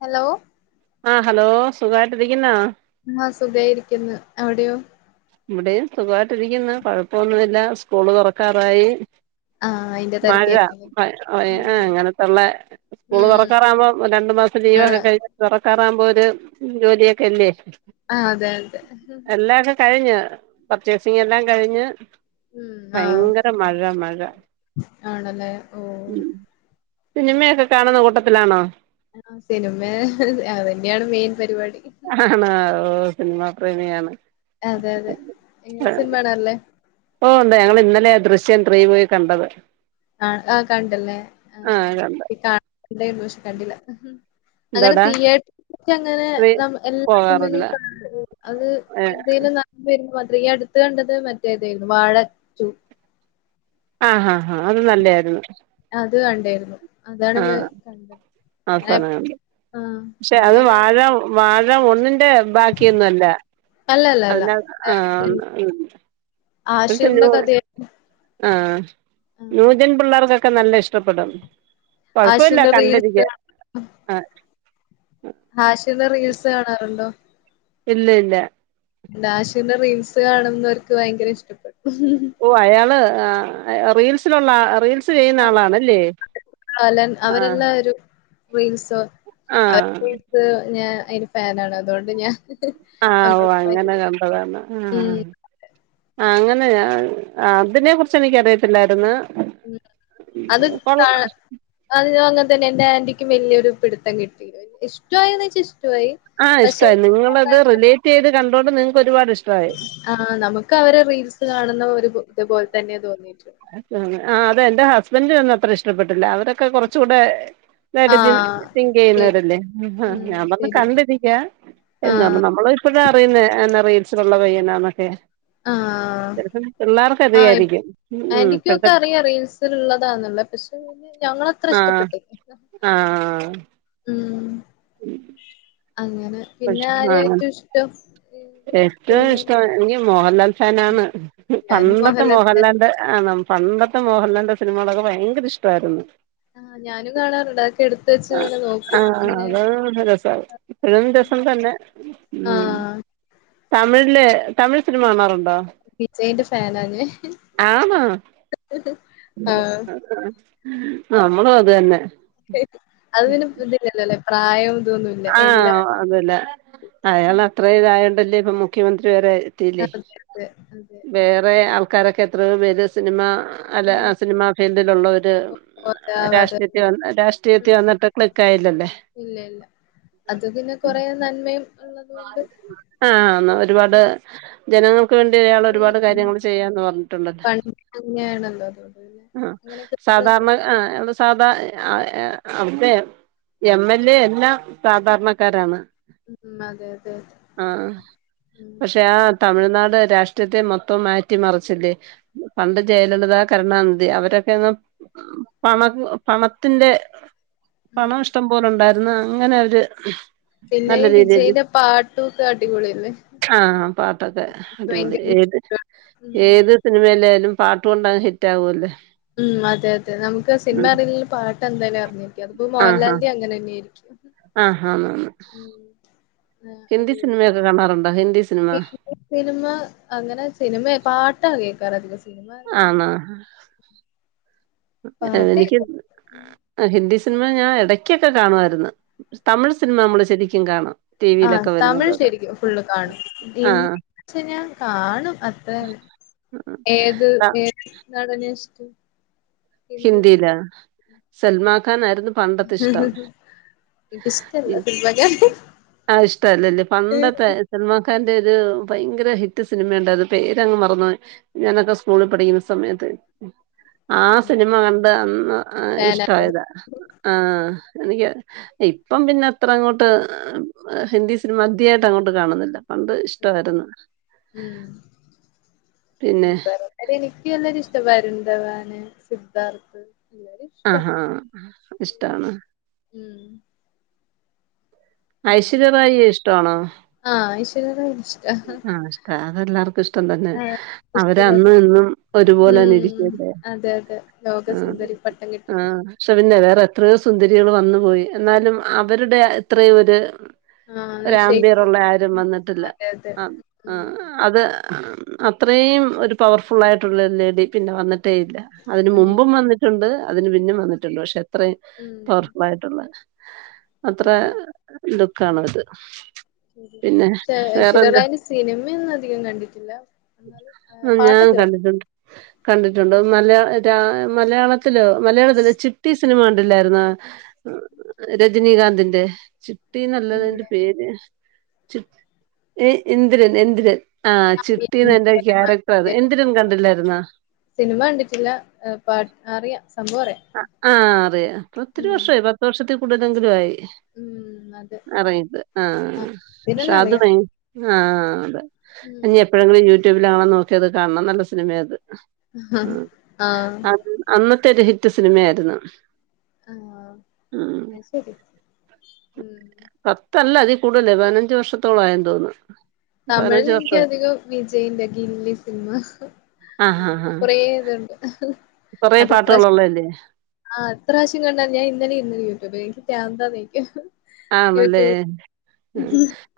Hello ആഹ് hello സുഖായിട്ടിരിക്കുന്നോ? ആഹ് സുഖായിരിക്ക്ന്ന്. അവിടെയോ? ഇവിടെയും സുഖവായിട്ടിരിക്കുന്നു. കുഴപ്പൊന്നുമില്ല. സ്കൂള് തുറക്കാറായി. ആഹ് അയിന്റെ മഴ തെരക്കായിരിക്കുംല്ലേ അ അ ഉം ഇങ്ങനത്തുള്ള സ്കൂള് ഉം തുറക്കാറാവുമ്പോ രണ്ടു മാസത്തെ മഴ ലീവൊക്കെ കഴിഞ്ഞ് തുറ കാറാവുമ്പൊ ഒര ജോലിയൊക്കെ അല്ലെ. ആഹ് അതെ അതെ കഴിഞ്ഞ് പർച്ചേസിങ് എല്ലാം കഴിഞ്ഞ് ഉം ആഹ് ഭയങ്കര മഴ മഴ ആണല്ലെ ഓഹ് ഉം സിനിമയൊക്കെ കാണുന്ന കൂട്ടത്തിലാണോ ആഹ് സിനിമ അതന്നെയാണ് മെയിൻ പരിപാടി. ആണ് ഒ സിനിമാ പ്രേമിയാണ് അതെ അതെ ഇങ്ങള് സിനിമാ കാണറില്ലേ ഓ ഒണ്ട് ഞങ്ങൾ ഇന്നലാ ദൃശ്യംത്രീ പോയി കണ്ടത് ആ ആ കണ്ടല്ലേ ആ ആഹ് കണ്ട് ണ്ടാരുന്നു ഷേ കണ്ടില്ല അങ്ങനെ എന്തോടാ തിയേറ്ററിലങ്ങക്കെ ത്രീ നമ്മ എല്ലാ സിനിമും പോകാറില്ല അത് ഏ എന്തേലും നല്ല വരുമ്പ ഇയടുത്ത് കണ്ടത് മറ്റേ തായിരുന്നു വാഴ ടു ആഹഹ ആഹ് അത് നല്ലായിരുന്നു ഇത് കണ്ടാരുന്നു ആഹ് ആ എപ് പടംകണ്ട് ആഹ്. പക്ഷെ അത് അങ്ങനെ വാഴ വാഴ ഒന്നും [unintelligible] ബാക്കിയൊന്നുല്ല അല്ലല്ലല്ല. അതിനാത്ത് അ വേറൊരു അ ഒരുത്തൻ ആഷിറിന്റെ ജോ കഥയായിരുന്നു. ആഹ ആഹ്. നൂജൻ പിള്ളേർക്കൊക്കെ നല്ല ഇഷ്ടപ്പെടും കൊഴപ്പവില്ല ആഷിറിന്റെ റീൽസ് കണ്ടിരിക്ക ആഹ് ഹാഷ്റിന്റെ റീൽസ് കാണാറുണ്ടോ ഇല്ല ഇല്ല ആഷ്റിന്റെ റീൽസ് കാണന്നോർക്ക് ഭയങ്കര ഇഷ്ടപ്പെടും ഓ അയാള് ആ റീൽസിലുള്ള അ റീൽസ് സ് ചെയ്യുന്ന ആഹ്. ആളാണല്ലേ ആഹ റീൽസോ അവർക്ക് [unintelligible] ഞ അയിന് ഫാനാണ് അതുകൊണ്ട് ഞാൻ ആ ഓ നമ്മൾക്ക് അങ്ങനെ ഭയങ്കര. കണ്ടതാണ് ആ മ്മ്. ആ അങ്ങനെയാ അതിനെ കുറിച്ച് എനിക്കറിയത്തില്ലായിരുന്നു ഉ അത് കൊള്ള കാ അത് അങ്ങനെ തന്നെ എന്റെ ആന്റി ക് വലിയൊരു പിടിത്തം കിട്ടില ഇഷ്ടയോ എന്ന് ചോദിച്ചാ ഇഷ് ആഹ് ഇഷ്ടമായി നിങ്ങളത് റിലേറ്റ് ചെയ്ത് കണ്ടോണ്ട് നി ഒരുപാട് ഇഷ് ആ നമുക്ക് അവരെ റീൽസ് കാണുന്ന ഒരു ഇത് ഇതപോലെ തന്നെ തോന്നി ആത് ആ അതെന്റെ ഹസ് ന്റെഒന്ന് അത്ര ഇഷ്ടപ്പെട്ടില്ല അവരൊക്കെ കുറച്ചൂടെ ആഹ് [unintelligible] തിങ്ക് ശരി ചെയ്യുന്നവരല്ലേ ഉം ഞാൻ പറന്ന് ശരി കണ്ടിരിക്ക എന്നുപറഞ്ഞു നമ്മൾ ഇപ്പഴാ അറിയുനേ റീൽ സ് ള്ള പയ്യനാക്കെ ആഹ് ചെലപ്പം പിള്ളേർക്ക് ആഹ് അറിയയിരിക്കും ആന്റിക്കും ഒക്കെ അറിയാം റിയൽസിലുള്ളതാണെന്ന് പക്ഷെ ഞ ആഹ് ആ ഉം ഉം അങ്ങനെ പിന്നെ ആരെയാ ഏറ്റവും ഇഷ്ടം ഏറ്റവും സിനിമയില് ഇഷ്ടം [unintelligible] മോഹലാൽ ഫേനാണ് ഞാനും പണ്ടത്തെ മോഹൻലാലിനെ മോഹൻലാലിന്റെ ആ ന പണ്ടത്തെ മോഹൻലാലിന്റെ സിനിമകളൊക്കെ ഭയങ്കര ഇഷ്ടവായിരുന്നു ആഹ് ഞാനും കാണാറുണ്ടായി ആ ആ അതാ നല്ല രസം ഇപ്പഴും രസം തന്നെ ഉ ആഹ് തമിഴില് തമിഴ് സിനിമ കാണാറുണ്ടോ വിജയിന്റെ ഫാൻനാ ഞാൻ ആണോ ആ നമ്മളും അത് തന്നെ [inaudible] അതിന് ബുദ്ധില്ലല്ലോ അ പ്രായം ഇതൊന്നുല്ല. എല്ലാ ആഹ് അതല്ല അയാൾ അത്ര ഇതായ അല്ലേ ഇപ്പ മുഖ്യമന്ത്രി വരെ ത്തിയില്ലേ അതെ അതെ അതെ. വേറെ ആൾ കരക്ക എത്രയും പേര് സിനിമ അല്ലെ ആ ഉം സിനിമാ ഫീൽഡിലുള്ളവര് ഉം രാഷ്ട്രീയത്തി വന്ന് രാഷ്ട്രീയത്തി വന്നിട്ട് ക്ലിക്ക് ആയില്ലല്ലേ ഇല്ല ഇല്ല. അത് പിന്നെ കൊറേ നന്മയും ഉള്ളത് കൊണ്ട് ജനങ്ങ ക്ക് വേണ്ടി അയാൾ ഒരുപാട് കാര്യങ്ങൾ ചെയ്യാന്ന് പറഞ്ഞിട്ടുണ്ടല്ല പണ്ട് അങ്ങനെയാണല്ലോ അതുകൊണ്ട് പിന്നെ ആ അങ്ങനെയൊക്കെ സാധാരണ ആ എം സാധാ അവിടുത്തെ എം എൽ എ എല്ലാം സാധാരണക്കാരാണ് ഉം അതെ അതെ അതെ. ആഹ് ഉം പക്ഷെ ആ തമിഴ്നാട് രാഷ് ത്തെ മൊത്തം മാറ്റിമറിച്ചില്ലേ പണ്ട് ജയലളിത കരുണാനിധി അവരൊക്കെ പ പണത്തിൻ്റെ ആഹ് പണം ഇഷ്ടം പോലെ ഉണ്ടാ അന്ന അങ്ങനെ അവര് പിന്നെ നല്ല ഈ രീതിൽ വിജയിന്റെ പാട്ടുംക്കെ അടിപൊളിയല്ലേ ആഹ് പാട്ടൊക്കെ എനിക്ക് അടിപൊളി ഭയങ്കര ഏത് ഇഷ്ട ഉം ഏത് സിനിമയിലായാലും പാട്ട് കൊണ്ടങ്ങ് ഹിറ്റ് ആകുമല്ല ഉം അതെ അതെ നമുക്ക് സിനിമ അറില പാ എന്താല അറിഞ്ഞിരിക്കും അത് പ്പോ മോഹൻലാലിന്റെ അങ്ങന തന്നെയായിരിക്കും ആഹ ഉം [unintelligible] ആ ഹിന്ദി അടിപൊളി സിനിമയൊക്കെ കാണറുണ്ട ഹിന്ദി സിനിമ [unintelligible] സിനിമ അങ്ങനെ സിനിമയ പാട്ടാ കേക്കാർ അധികം സിനിമ അറി ആണോ [unintelligible] എനിക്ക് ഉം. ഹിന്ദി സി സിൻമ ഞാ എടയ്കെക്കെ കാണുആയിരുന്നു. ടി ആ വിയിലൊക്കെ തമിഴ് വരുന്നതൊക്കെ ശരിക്കും ഫുള്ള് കാണും ആഹ് [unintelligible] ഞാൻ കാണും അ തെ ഏത് ആഹ്. ഏത് നടനെഷ്ടൂ ഹിന്ദി ലേ സൽമാക്ക കാനായിരുന്നു പണ്ടത്തെ ഇഷ്ട്ടം ഇ എനിക്കിഷ്ടല്ല സിനിമക്കാരെ ആ ഇഷ്ടല്ലല്ലേ പണ്ടത്തെ സൽമക്ക കാന്റ ഒരു പയങ്കര ഹിറ്റ് സിനിമ ണ്ടാര് പേരങ്ങ് മറന്നോയ് ഞാനത് സ്കൂളിൽ പഠിക്കുന്ന സമയത്ത് സിനിമ കണ്ട് അന്ന് ഞാനവിടെ ഇഷ്ടായതാ ആ എനിക്ക് ഇപ്പം പിന്നെ അത്ര അങ്ങോട്ട് ഹിന്ദി സിനിമ അധിയായിട്ടങ്ങോട്ട് കാണുന്നില്ല പണ്ട് ഇഷ്ടവാര്ന്നു. മ് പിന്നെ ഇപ് [unintelligible] ത്ത വരുന്തവാന് സിദ്ധാർഥ് ആ ഹാ അപ്പഇഷ്ടാണ്. ഉം അങ്ങനെ ഐശ്വര്യറായിയെ ഇഷ്ടവാണോ? [unintelligible] ആ ഇഷ്ട അതെല്ലാർക്കുഷ്ടം തന്നെ ആഹ് അവര അന്നു ഇഷ്ടല്ലാത്ത ഇന്നും ഒരുപോലെന്നെ ഉം ഇരിക്കല്ലേ അതെ അതെ ആ ലോകസുന്ദരി പട്ടം കിട്ടി ആ ക്ഷെ ന്നെ വേറെ എത്ര സു ത്തുന്ദരികൾ വന്നു പോയി എന്നാലും അവരുടെ ത്രയും ഒര് ആഹ് ഷെയ്ഖ് ഒരാമ്പിയറുള്ള ആരും വന്ന്ട്ട്ല്ല അതെ അതെ ആ ആ ഉം അത് ആ മ് അത്രേയ് ഒരു പവർഫുൾ ആയിട്ട്ള്ള ര് ലേഡി പിന്നെ വന്നി ട്ടേയില്ല അതിന് ഉം മുമ്പും വന്നിട്ടുണ്ട് അതിന് പിന്നിം വന്നിട്ട്ണ്ട് ഷെ ത്രയ് ഉം പവർഫുൾ ആയിട്ടുള്ള അത്ര ആഹ് ന്തോ ക്കണത് [unintelligible] [unintelligible] സിനിമയൊന്നും അധികം കണ്ടിട്ടില്ല എന്നാലും ആഹ് ആ ഞാൻ പാട്ടൊക്കെ കേട്ടു കണ്ടിട്ടുണ്ട് കണ്ടിട്ടുണ്ട് [unintelligible] [unintelligible] ലോ മലയാളത്തില് [unintelligible] നിമ ണ്ടില്ലായിരുന്ന രജനീകാന്തിന്റെ ട്ടീ നല്ലത് ഇല്ല. ന്റെ പേര് ഏ ഇന്ദ്രൻ എന്തിരൻ ആ [unintelligible] അതിന്റെ ക്യാരക്ടർ അത് സിനിമ ണ്ടിട്ടില്ല പാ അറിയാം അറിയാം. ആ അറിയ പ്പോ ഒത്തിരി ഉം വർഷായി പത്ത് വർഷത്തി [unintelligible] ഉം അതെ. അറിയ [unintelligible] ആഹാ ആഹ് ഇതന്നെ ഷാത് അറിയാം. വയിൻ ആഹാ ആ അതെ ഉം [unintelligible] [unintelligible] നോക്കിയതാ കാൺമെന്നുള്ള സിനിമയാത്. ആ [inaudible] സിനിമയാരുന്നു. ആഹാ അയിശെരി മ് ത്തല്ല അതി കൂടുതലായി പതിനഞ്ച് വർഷത്തോളായെന്ന് തോന്നുന്നു. തമിഴിൽ പതിനഞ്ച് വർഷം ലെനിക്കധികം വിജയിന്റെ ഗില്ലി സിനിമ ആഹ് അങ്ങനെ ആഹ് ആഹ് കൊറേ ഇതുണ്ട്. കൊറേ അതെത്രാശ് പാട്ടുകളുള്ളതല്ലേ ആ ത്രാവശ്യം [unintelligible] ഞാൻ ഇന്നലെര്ന്ന് യൂട്യൂബ് [unintelligible] പ്രാന്താന്നോയിക്കും. ആണെല്ലേ മ്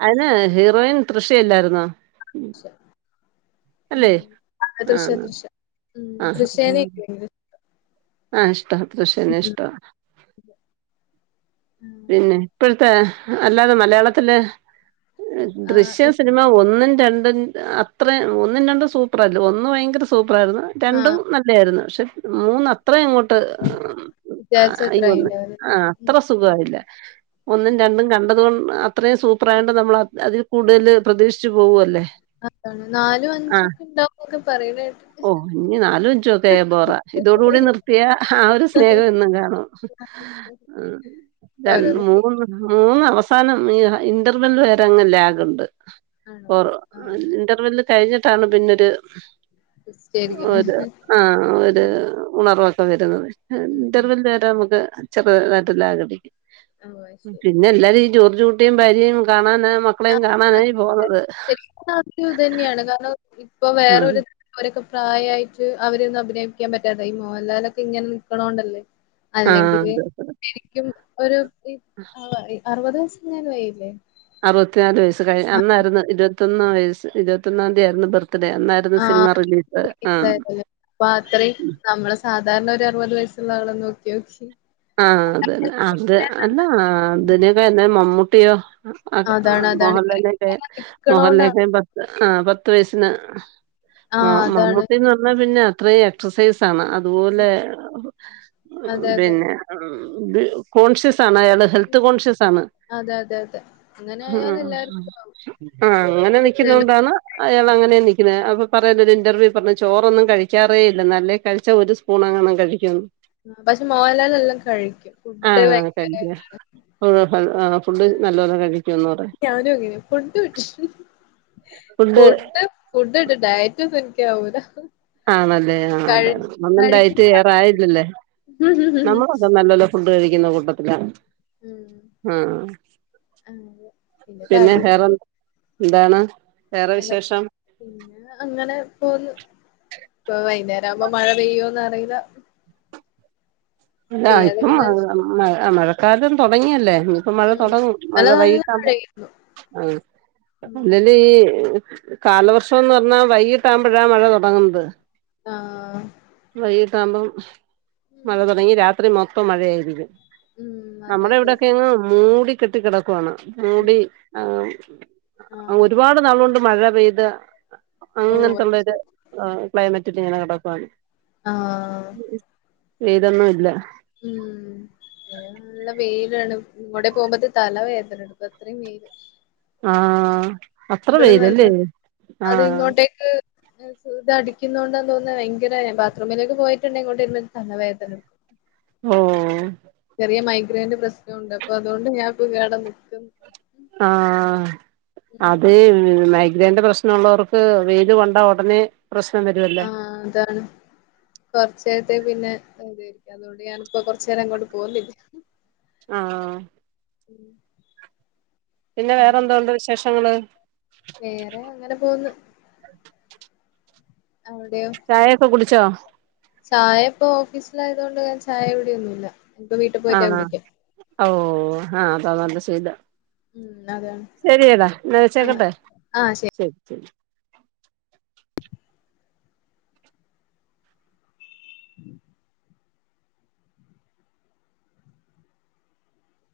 അയിന് ഹീറോയിൻ തൃഷെയല്ലാരുന്നോ? മ് തൃഷ തൃഷ. ആഹാ ആ ആഷ് ആ ഇഷ്ട തൃഷനെനിഷ്ടമാ. പിന്നെ ഇപ്പഴ്‌ത്തെ അല്ലാതെ മലയാളത്തില് ആഹ് ദൃശ്യം ഇപ് സിനിമ ഒന്നിൻ രണ്ടും അത്ര ഒന്നും രണ്ടും സൂപ്പർല്ലേ ഒന്ന് ഭയങ്കര സൂപ് പ്പറെയിരുന്നു രണ്ടും ആഹ് നല്ലെയ്രുന്നു പക്ഷേ മൂന്ന് അത്രേയങ്ങോട്ട് വിചാരിച്ച അത്രായി [unintelligible] ഉണ്ടാവുല ആ ഉം അത്ര ഉം സുഗായില്ല തെ ഒന്നും ഉം. രണ്ടും കണ്ടത് കൊൺ അത്രയും സൂപ്പറായൊണ്ട് നമ്മൾ അത് അതിൽ കൂടുതൽ പ്രതീക്ഷിച്ചു പോവുല്ലേ. അതാണ് നാലും ആ അഞ്ചൊക്കെ ഉണ്ടാവുന്നൊക്കെ പറയണ കേട്ട് ഓ ഇന്നി നാലുവഞ്ചുവൊക്കെ ആയ ബോറ, ഇതോടുകൂടി നിർത്തിയ ആ ഒരു സ്നേഹം എന്നും കാണും. രൺ ഓരോന്ന് ശരി മൂന്ന് [unintelligible] മൂന്ന് അവസാനം ഈ ഹ ഇന്റർവെൽ വരെ അങ്ങ് ലാഗൊണ്ട്. ആണോ [unintelligible] ആഹ് ഇന്റർവെല്ല് കഴിഞ്ഞിട്ടാണ് പിന്നൊരു ടിസ്റ്റായിരിക്കുല്ലേ ഒരു ആ ഒരു ഉം ഉണർവാ ഇപ്പം വരുന്നത് ഉം [unintelligible] [unintelligible] ഉം ഓഹ് അത് ശരി പിന്നെ എല്ലാരും ഈ ജോ ജോ കുട്ടിയും ഭാര്യയും കാണാന ആ, മക്കളെയും അത് കാണാനായി പോന്നത് ശരിക്കും അതൊരു ഇത് തന്നെയാണ് കാരണം ഇപ്പൊ ആഹ്. വേറൊരു [unintelligible] പ്രായായിട്ട് അവര് ഇതഭിനയിപ്പിക്കാൻ പറ്റാതായി മോഹൻലാലൊക്കെ ഇങ്ങനെ നിക്കണോണ്ടല്ലേ ആഹ്. അത്. അല്ലെങ്കില് ശെരിക്കും ഒരു അറുപത് ദിവസത്തിന പോയെ [unintelligible] അറുപത്തിയാറ് വയസ് ത്രേയി അന്നായിരുന്നു ഇരു ത്തൊന്ന് വയസ്സ് ഇരുപത്തിയൊന്നാന്തിയായിരുന്നു ബർ ത്ത്ഡേ അന്നായിരുന്നു ആഹ് സിനിമ റിലീസ് ആ വയസ്സായതല്ലേ ധാരണ ഒരു അറുപത് വയസ്സുള്ള ആളെ നോക്കി നോക്കി ആ അതെന്നെ അത് അതാ അതിനും ഭേദം മമ്മൂട്ട്യോ അതാണ് അതാണ് ഇവരൊക്കെ ഇങ്ങനെ നിക്കണോണ്ടാണ് [unintelligible] ആ പത്ത് വയസിന് മ ആഹ് അതാണ്. മമ്മൂട്ടീന്ന് പറഞ്ഞാ പിന്നെ അത്രയും എക്സസൈസ ആാണ് അതുപോലെ അതെ അതെ. പിന്നെ കോൺഷ്യസ് ആണ് അയാൾ ഹെൽത്ത് കോൺഷ്യസ് ആണ് അതെ അതെ അതെ. അങ്ങനെ ആയാൽ ഹും എല്ലാർക്കും ആവും. അ അങ്ങനെ നിക്കുന്നോണ്ടാണ് അയാളങ്ങനേ നിക്ക്ണെ [unintelligible] പറയാനൊരു ഇന്റർവ്യൂ പർഞ്ഞു ചോറൊന്നും കഴിക്കാറേ ഇല്ലന്ന് അല്ലേ കഴിച്ചാ ഒരു സ്പൂൺ എങ്ങാണം കഴിക്കുംന്ന് ആ [unintelligible] മോഹൻലാലെല്ലാം കഴിക്കും ഫുഡ് ആഹ് ഭയങ്കര കഴിക്കും ഫുഡ് ആഹ് നല്ലോ ലെ കഴിക്കും ഒന്നൂടെ ഞാനും അങ്ങനെയാ പറ്റില്ല. ഫുഡ് ഫുഡ് ഇട് ഡയറ്റൊന്നും ഇൻക് ശര്യാവൂല ആണല്ലേ ആണ്ട് ഒന്നുണ്ടായിട്ട് കഴിക്കുന്ന വേറെ ആളാ. ആയില്ലല്ലേ നമ്മളൂഅതേ നല്ലോ ലെ ഫുഡ് കഴിക്കുന്ന കൂട്ടത്തിലാണ് ഉം പിന്നെ തടി കു എന്താണ് വേറെ എന്താ വിശേഷം പിന്നെ അങ്ങനെ പോവ്ന്ന് ഇപ്പൊ വൈന്നേരാവുമ്പം മഴ പെയ്യോന്ന് അറീല്ല ഇല്ല ഇപ്പം മഴ ശരി. മഴ മഴ [unintelligible] തൊടങ്ങിയല്ലേ ഇനിപ്പോ മഴ ഉം തൊടങ്ങും മഴ ഇന്നലെ നല്ല വൈയിട്ടമ്പം മഴയായിരുന്നു ആ ഉം അല്ലേല് ഈ കാലവർഷംന്ന് പറഞ്ഞാ വൈകിട്ടാകുമ്പോഴാ മഴ തൊടങ്ങുന്നത് ആഹ് വൈയിട്ട് ട്ടമ്പം ഉം മഴ തോ രാത്രി മൊത്തം മഴയായിരിക്കും ഉം അതെ നമ്മുടെ അതെ ഇവിടെക്കെ അതെ അങ്ങ് മൂടി കെട്ടികെട പോണം ഉം മൂടി ആഹ് ആ ആഹ് ഒരുപാട് നാളോണ്ട് മഴ പെയ്ത ഓഹ് അങ്ങനത്തുള്ളോര് ആഹ്‌ ക്ലൈമറ്റ് ഇത് ഇങ്ങനെ കെടക്കുവാണ് ആ ഇതൊന്നും ഇല്ല ഉം നല്ല വെയിലാണ് ഇങ്ങോടെ പോകുമ്പോത്തെ തല വേദന എടുക്കും അത്രയും വെയില് ആ ഇവിട നല്ല അത് ഇങ്ങോട്ടേക്ക് സുത അടി കുന്നുണ്ടെന്ന് തോന്നുന്ന എങ്കില് ബാത്റൂമിലേക്ക് പോയിട്ടുണ്ട് എങ്ങോട്ട തലവേദന ഓ വിയ മൈഗ്രൈന്റെ പ്രശ്നൊണ്ട് അപ്പൊ അതുകൊണ്ട് ഞാൻ കേട നിക്ക്‌ ആ അതെ മ ഇതേന്റെ പ്രശ്നമ ഉള്ളവർക്ക് വെയിലു കൊണ്ട ഉടനെ പ്രശ്നം വരുവല്ലേ ആ അതാണ് കുറച്ച തെ പിന്നെ അതു അതുകൊണ്ട് ഞാനിപ്പോ കൊറച്ചു നേരം അങ്ങോട്ട് പോന്നില്ല ആ പിന്നെ ഉം. വേറെ എന്തോ ഒണ്ട് വിശേഷ് ങ്ങള് വേറെ അങ്ങനെ പോന്ന് അവിടെയോ ചായൊക്കെ കുടി ച്ചോ ചായ ഇപ്പൊ ഓഫീസിലായതുകൊണ്ട് ഞാൻ ചായ കുടിയൊന്നുമില്ല നിക്ക് വീട്ട പോയിട്ടാ ആണോ കുടിക ഓ ഹാ അതാ നല്ല ശീലം ഉം അതാണ് ശരിയെടാ എന്നാ ആഹ് വെച്ചേക്കട്ടെ ആഹ് ശരി ശരി